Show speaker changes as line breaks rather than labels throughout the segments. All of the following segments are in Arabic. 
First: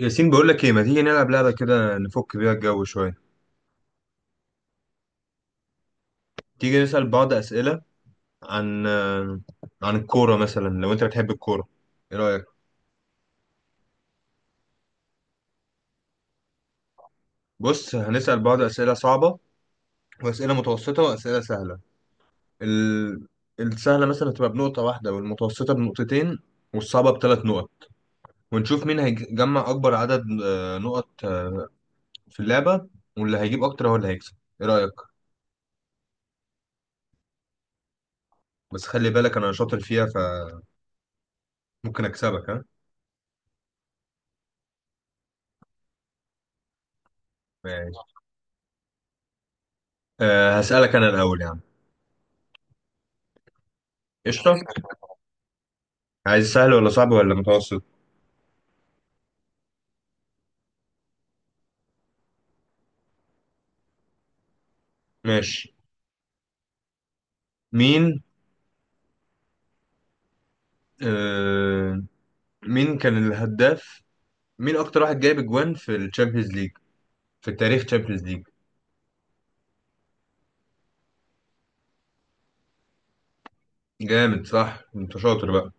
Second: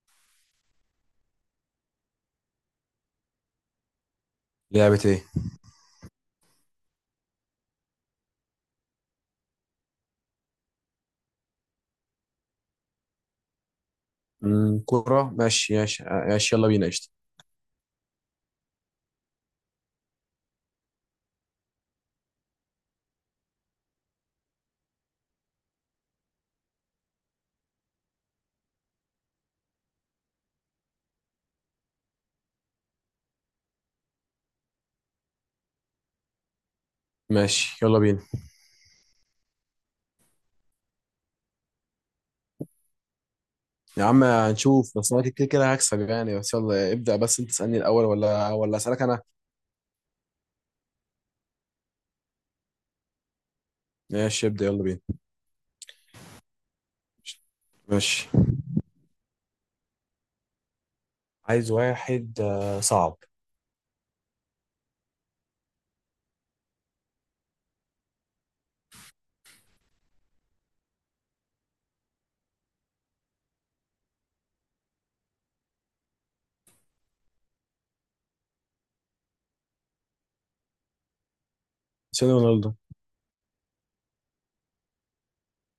ياسين بقول لك ايه، ما تيجي نلعب لعبة كده نفك بيها الجو شوية؟
لعبة ايه؟
تيجي نسأل بعض أسئلة عن عن الكورة مثلا لو انت بتحب الكورة. ايه رأيك؟
كورة، ماشي ماشي ماشي، يلا بينا قشطة.
بص، هنسأل بعض أسئلة صعبة وأسئلة متوسطة وأسئلة سهلة. ال... السهلة مثلا هتبقى بنقطة واحدة، والمتوسطة بنقطتين، والصعبة بثلاث نقط. ونشوف مين هيجمع أكبر عدد نقط في اللعبة، واللي هيجيب أكتر هو اللي هيكسب. ايه رأيك؟
ماشي يلا بينا.
بس خلي بالك أنا شاطر فيها، فممكن أكسبك، ها.
يا عم هنشوف، بس انا كده كده هكسب يعني، بس يلا ابدأ، بس انت تسألني الأول
ماشي.
ولا أسألك أنا؟
أه، هسألك أنا الأول يا عم.
ماشي
قشطة.
ابدأ يلا بينا.
عايز سهل ولا صعب ولا متوسط؟
ماشي، عايز واحد صعب.
ماشي. مين، آه، مين كان الهداف، مين أكتر واحد جايب أجوان في الشامبيونز ليج في التاريخ، تشامبيونز ليج؟
سيدي رونالدو.
جامد، صح، أنت شاطر بقى.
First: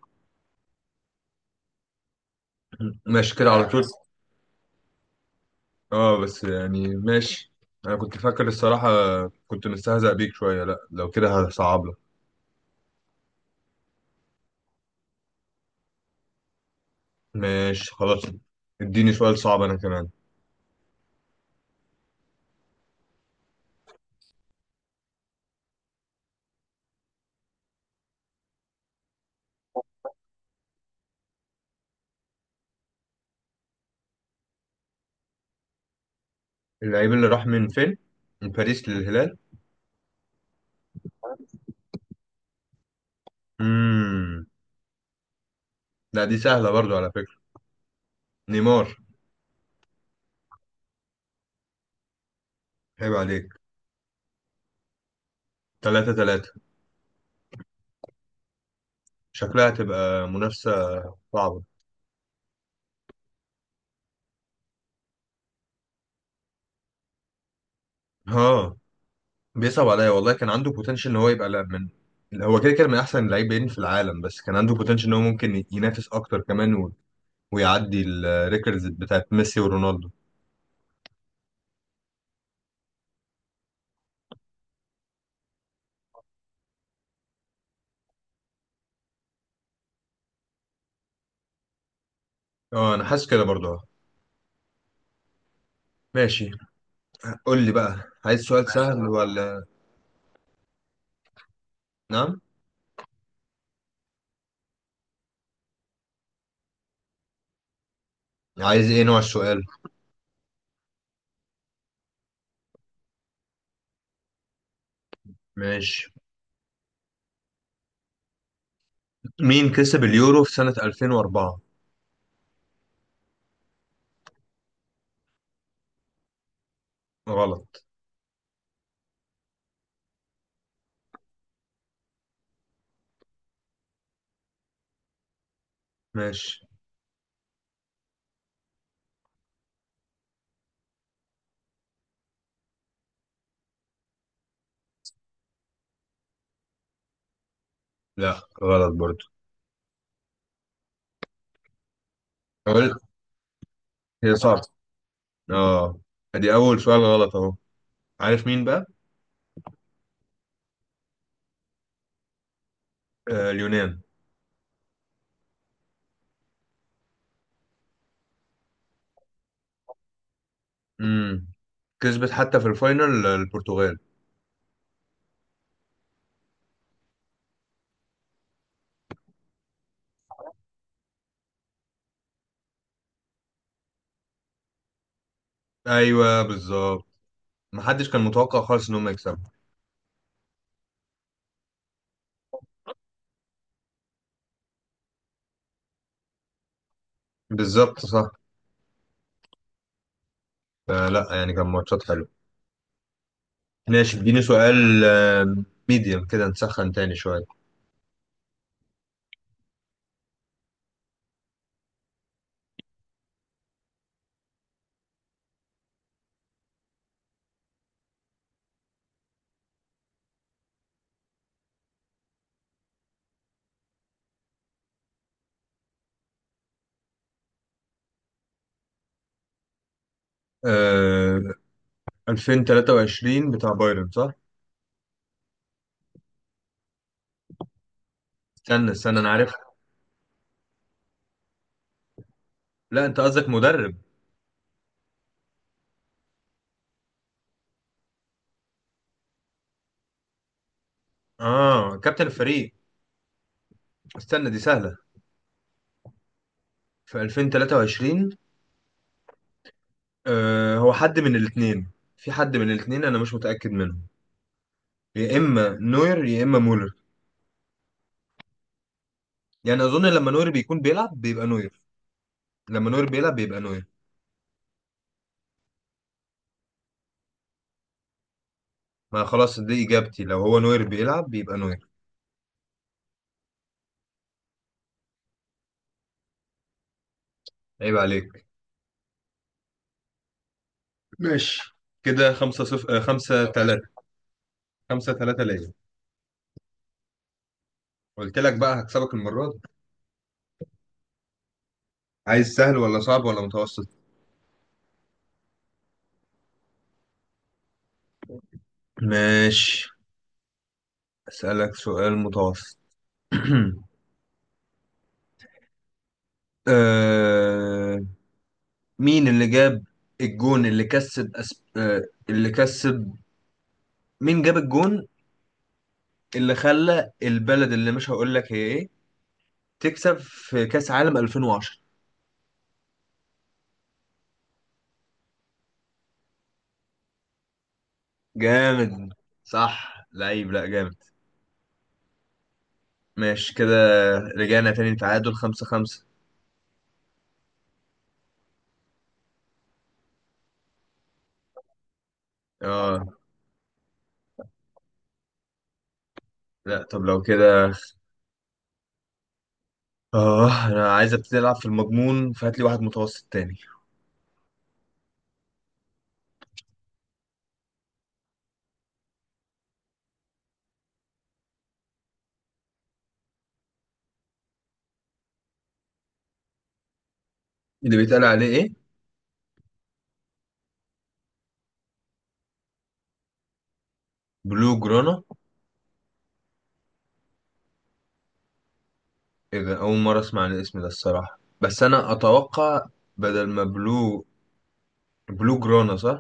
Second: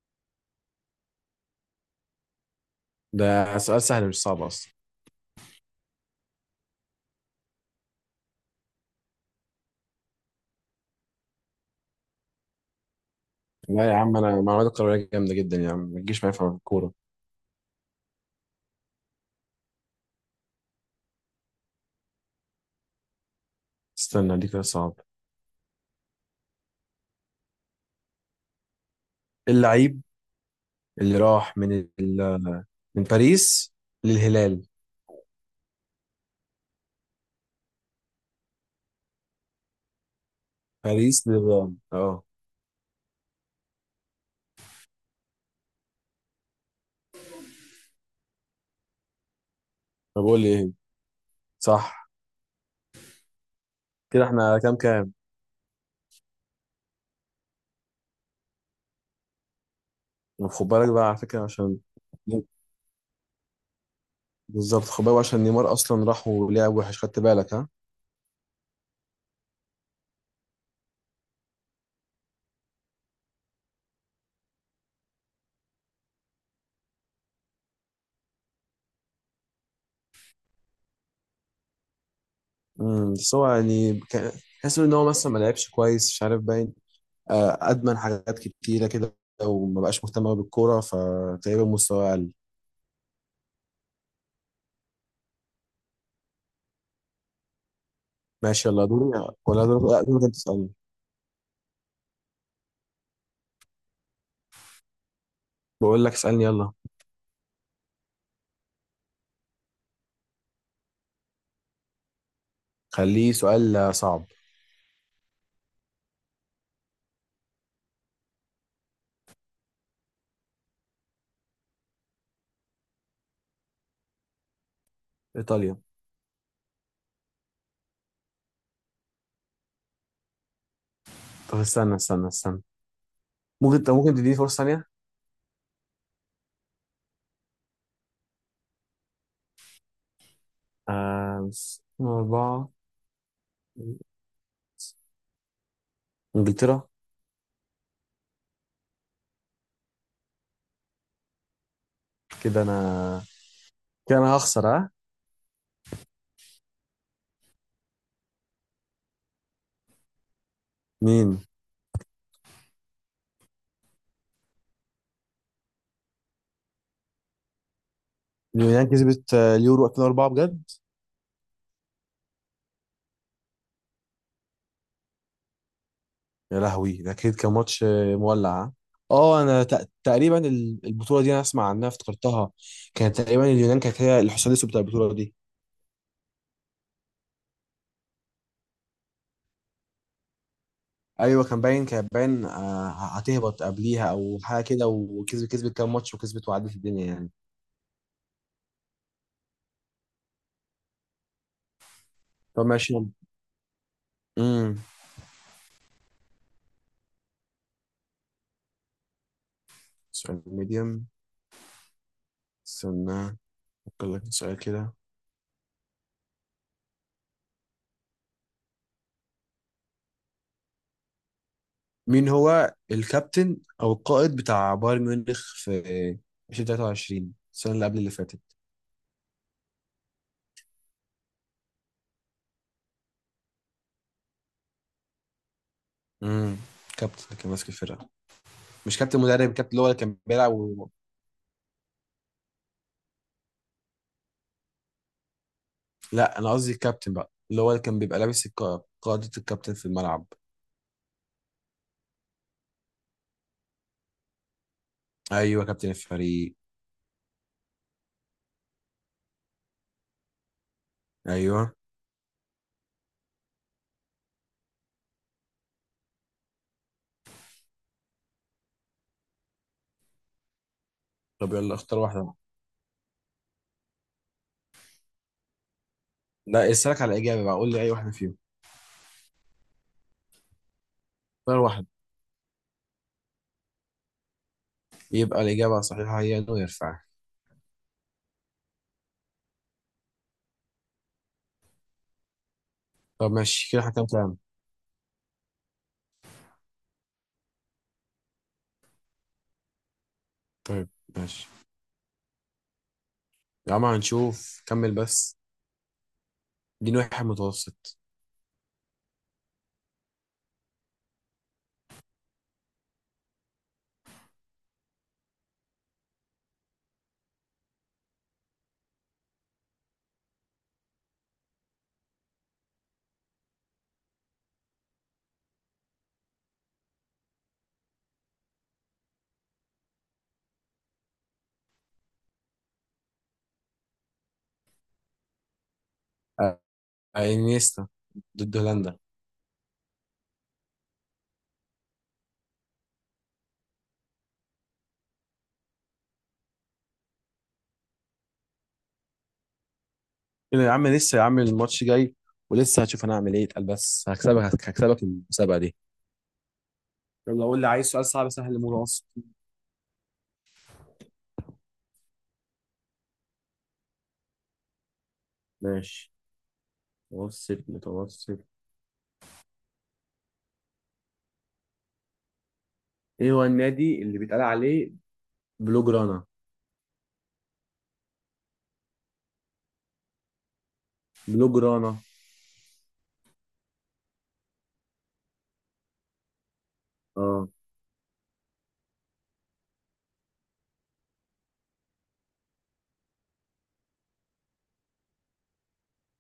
ماشي كده
ده
على لا
سؤال
طول.
سهل مش صعب أصلا.
أه بس يعني ماشي، أنا كنت فاكر الصراحة، كنت مستهزأ بيك شوية. لأ لو كده هصعب لك.
لا يا عم، أنا معلومات الكروية جامدة جدا يا عم، ما تجيش معايا في الكورة.
ماشي خلاص، اديني سؤال صعب أنا كمان.
استنى دي كده صعب. اللعيب اللي راح من ال... من باريس للهلال.
اللعيب اللي راح من فين؟ من باريس للهلال؟
باريس للهلال، اه.
مم. لا دي سهلة برضو على فكرة. نيمار.
طب قول لي ايه، صح.
عيب عليك.
كده احنا كام كام؟
تلاتة تلاتة، شكلها هتبقى
خد
منافسة
بالك بقى على فكرة
صعبة،
عشان، بالظبط خد بالك بقى عشان نيمار اصلا راح ولعب وحش، خدت بالك ها.
ها. بيصعب عليا والله، كان عنده بوتنشال ان هو يبقى لا من، هو كده كده من احسن اللاعبين في العالم، بس كان عنده بوتنشال ان هو ممكن ينافس اكتر كمان ويعدي الريكوردز بتاعت ميسي ورونالدو.
بس هو يعني تحس ان هو مثلا ما لعبش كويس، مش عارف، باين ادمن حاجات كتيرة كده، وما بقاش مهتم أوي بالكورة، فتقريبا مستواه اقل.
اه انا حاسس كده برضه ماشي. قول لي بقى، عايز
ماشي
سؤال
يلا دوري،
سهل ولا؟
ولا دوري لا، دوري انت تسألني.
نعم.
بقول لك اسألني يلا.
عايز ايه نوع السؤال؟
خليه سؤال صعب.
ماشي. مين كسب اليورو في سنة 2004؟
ايطاليا.
غلط.
طب استنى استنى استنى، ممكن، طب ممكن تديني فرصة ثانية.
ماشي.
آه، أربعة، إنجلترا.
لا غلط برضه.
كده أنا
قول.
كان
هي
هخسر
صعبة،
ها.
اه. دي اول سؤال غلط اهو. عارف مين بقى؟
مين؟
آه، اليونان.
اليونان كسبت اليورو 2004 بجد.
امم، كسبت حتى في الفاينل البرتغال.
يا لهوي، ده اكيد كان ماتش مولع ها؟ اه انا تقريبا البطوله دي انا اسمع عنها افتكرتها. كانت تقريبا اليونان كانت هي الحصان الاسود بتاع البطوله دي.
ايوه بالظبط، محدش كان متوقع خالص ان هم يكسبوا.
ايوه، كان باين هتهبط قبليها او حاجه كده، وكسبت، كام ماتش وكسبت وعدت الدنيا يعني.
بالظبط صح، فلا يعني كان ماتشات حلوه.
طب ماشي.
ماشي، اديني
امم،
سؤال ميديم كده نسخن تاني شويه.
سؤال ميديم، استنى افكر لك في سؤال كده. مين هو الكابتن او القائد بتاع بايرن ميونخ في 2023، السنه اللي قبل اللي فاتت.
آه، 2023 بتاع بايرن صح؟
امم، كابتن اللي كان ماسك الفرقه.
استنى
مش كابتن
انا
مدرب،
عارفها.
الكابتن اللي هو اللي كان بيلعب و...
لا انت قصدك مدرب؟
لا انا قصدي الكابتن بقى، اللي هو اللي كان بيبقى لابس قاعدة الكابتن في الملعب.
اه، كابتن الفريق. استنى، دي سهله.
ايوه كابتن الفريق.
في 2023، آه، هو حد من
ايوه.
الاثنين. في حد من الاثنين انا مش متاكد منه، يا اما نوير يا اما مولر. يعني اظن لما نوير بيكون بيلعب بيبقى
طب يلا
نوير.
اختار واحده.
لما نوير بيلعب بيبقى نوير.
لا اسالك على الاجابه بقى، قول لي اي واحده فيهم.
ما خلاص دي اجابتي، لو هو نوير بيلعب بيبقى
اختار واحد.
نوير.
يبقى الاجابه الصحيحه هي انه يرفع.
عيب عليك. ماشي كده خمسة صف... آه،
طب
خمسة
ماشي، كده
تلاتة.
احنا كام كام؟
خمسة تلاتة ليا، قلت لك بقى هكسبك المرة دي.
طيب ماشي.
عايز سهل ولا صعب ولا
يا عم
متوسط؟
هنشوف، كمل بس. دي واحد متوسط.
ماشي، أسألك سؤال متوسط. آه... مين اللي جاب الجون اللي كسب اللي كسب، مين جاب الجون اللي خلى البلد اللي مش هقول لك هي ايه تكسب في كاس عالم 2010؟
انيستا. ضد هولندا.
جامد، صح لعيب، لا جامد. ماشي كده، رجعنا تاني تعادل خمسة خمسة.
كده يا عم لسه، يا عم الماتش جاي، ولسه هشوف
اه.
انا هعمل ايه، اتقل بس هكسبك، هكسبك المسابقه دي.
لا طب لو
يلا قول لي،
كده.
عايز سؤال صعب سهل متوسط.
اه انا عايز ابتدي العب في المضمون، فهات لي واحد متوسط تاني.
ماشي، متوسط متوسط. ايه هو النادي اللي بيتقال عليه بلو جرانا؟
اللي بيتقال عليه ايه؟
بلو جرانا،
بلو جرانا؟
اه.
ايه ده، اول مره اسمع عن الاسم ده الصراحه، بس انا اتوقع، بدل ما بلو، بلو جرانا صح؟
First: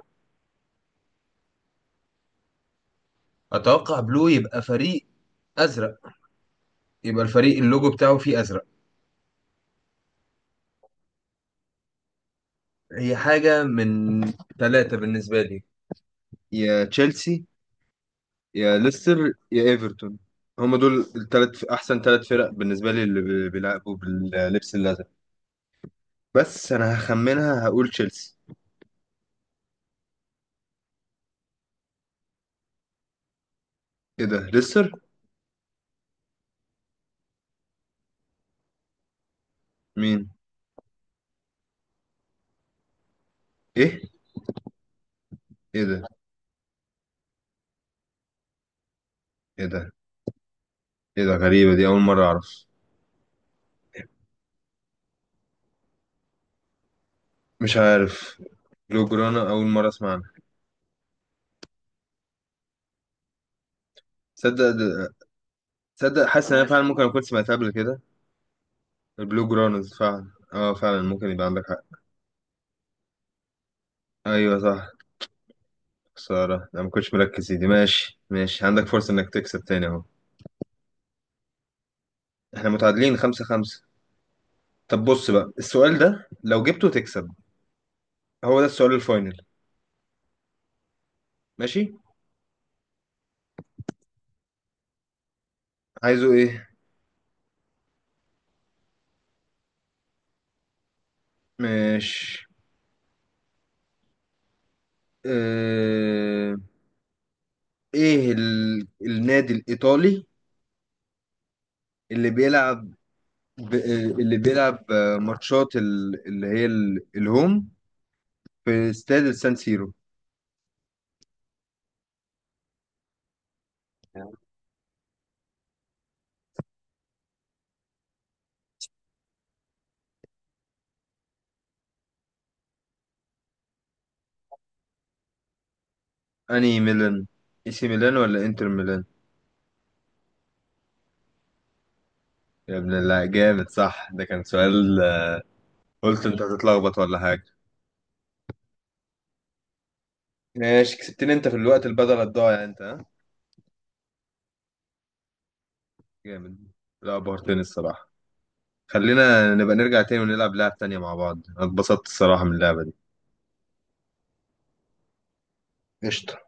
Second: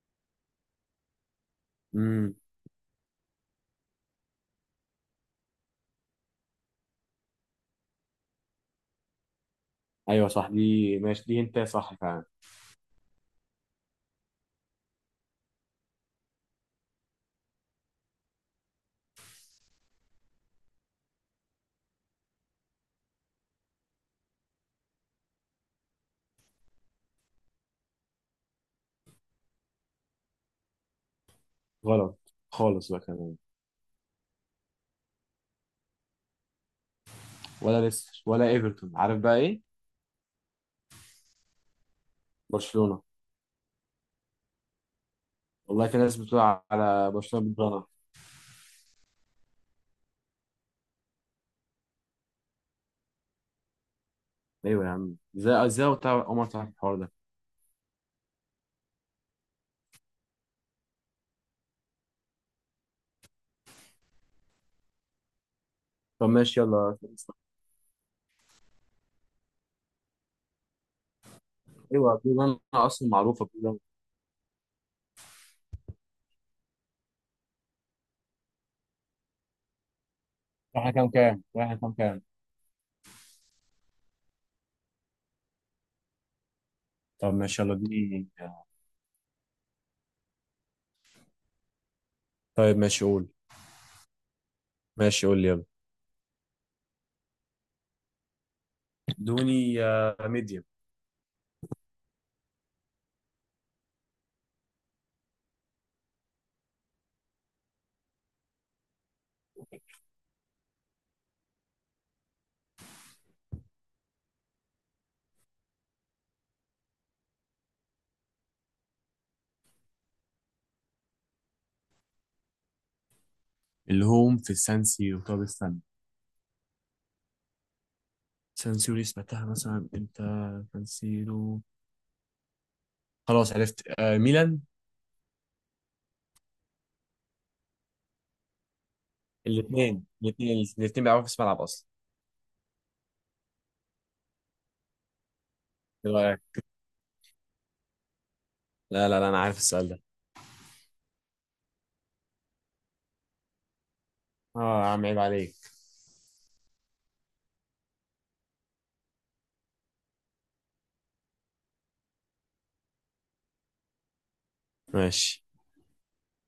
امم.
اتوقع بلو يبقى فريق ازرق، يبقى الفريق اللوجو بتاعه فيه ازرق.
ايوه صح، دي ماشي، دي انت صح فعلا.
هي حاجة من ثلاثة بالنسبة لي، يا تشيلسي يا ليستر يا ايفرتون. هما دول الثلاث احسن ثلاث فرق بالنسبة لي اللي بيلعبوا باللبس الازرق. بس انا هخمنها، هقول تشيلسي.
غلط خالص بقى كمان.
ايه ده، ليستر؟
ولا ليستر ولا ايفرتون، عارف بقى ايه؟
مين؟
برشلونة.
ايه؟ ايه
والله في
ده؟
ناس بتقول على برشلونة بلو جرانا.
ايه ده؟ ايه ده، غريبة، دي اول مرة اعرف.
ايوه يا عم، ازاي ازاي عمر تعرف، اول مره تعرف الحوار ده.
مش عارف، بلو جرانا اول مرة اسمع عنها. تصدق ده- تصدق،
طب
حاسس ان
ماشي
انا فعلا
يلا.
ممكن اكون سمعتها قبل كده. البلو جرانز، فعلا اه فعلا ممكن يبقى عندك حق.
ايوه بلو لاين اصلا، معروفه بلو لاين.
ايوه صح. خسارة أنا ما كنتش مركز، يا دي ماشي ماشي، عندك فرصة إنك تكسب تاني أهو.
واحنا كام كام؟
إحنا متعادلين خمسة خمسة. طب بص بقى، السؤال ده لو جبته تكسب،
طب ماشي يلا اديني.
هو ده السؤال الفاينل. ماشي.
طيب ماشي قول، ماشي قول لي يلا.
عايزه إيه؟
ادوني ميديم.
ماشي. اه... إيه النادي الإيطالي اللي بيلعب ب... آه، اللي بيلعب ماتشات اللي هي الهوم في استاد السان سيرو؟
الهوم في السان سيرو، طب استنى، سان سيرو دي سمعتها مثلا امتى. سان سيرو، خلاص عرفت، آه ميلان.
أنهي ميلان، إي سي ميلان ولا إنتر ميلان؟
الاثنين الاثنين الاثنين بيلعبوا في نفس الملعب اصلا.
يا ابن الله، جامد صح، ده كان سؤال،
ايه
قلت انت
رايك؟
هتتلخبط ولا حاجة.
لا لا لا، انا عارف السؤال ده.
ماشي كسبتني انت في الوقت البدل الضايع، انت، ها.
اه يا عم عيب عليك.
جامد، لا بهرتني الصراحة. خلينا نبقى نرجع تاني ونلعب لعب تانية مع بعض، أنا اتبسطت الصراحة من اللعبة دي.
ماشي
قشطة.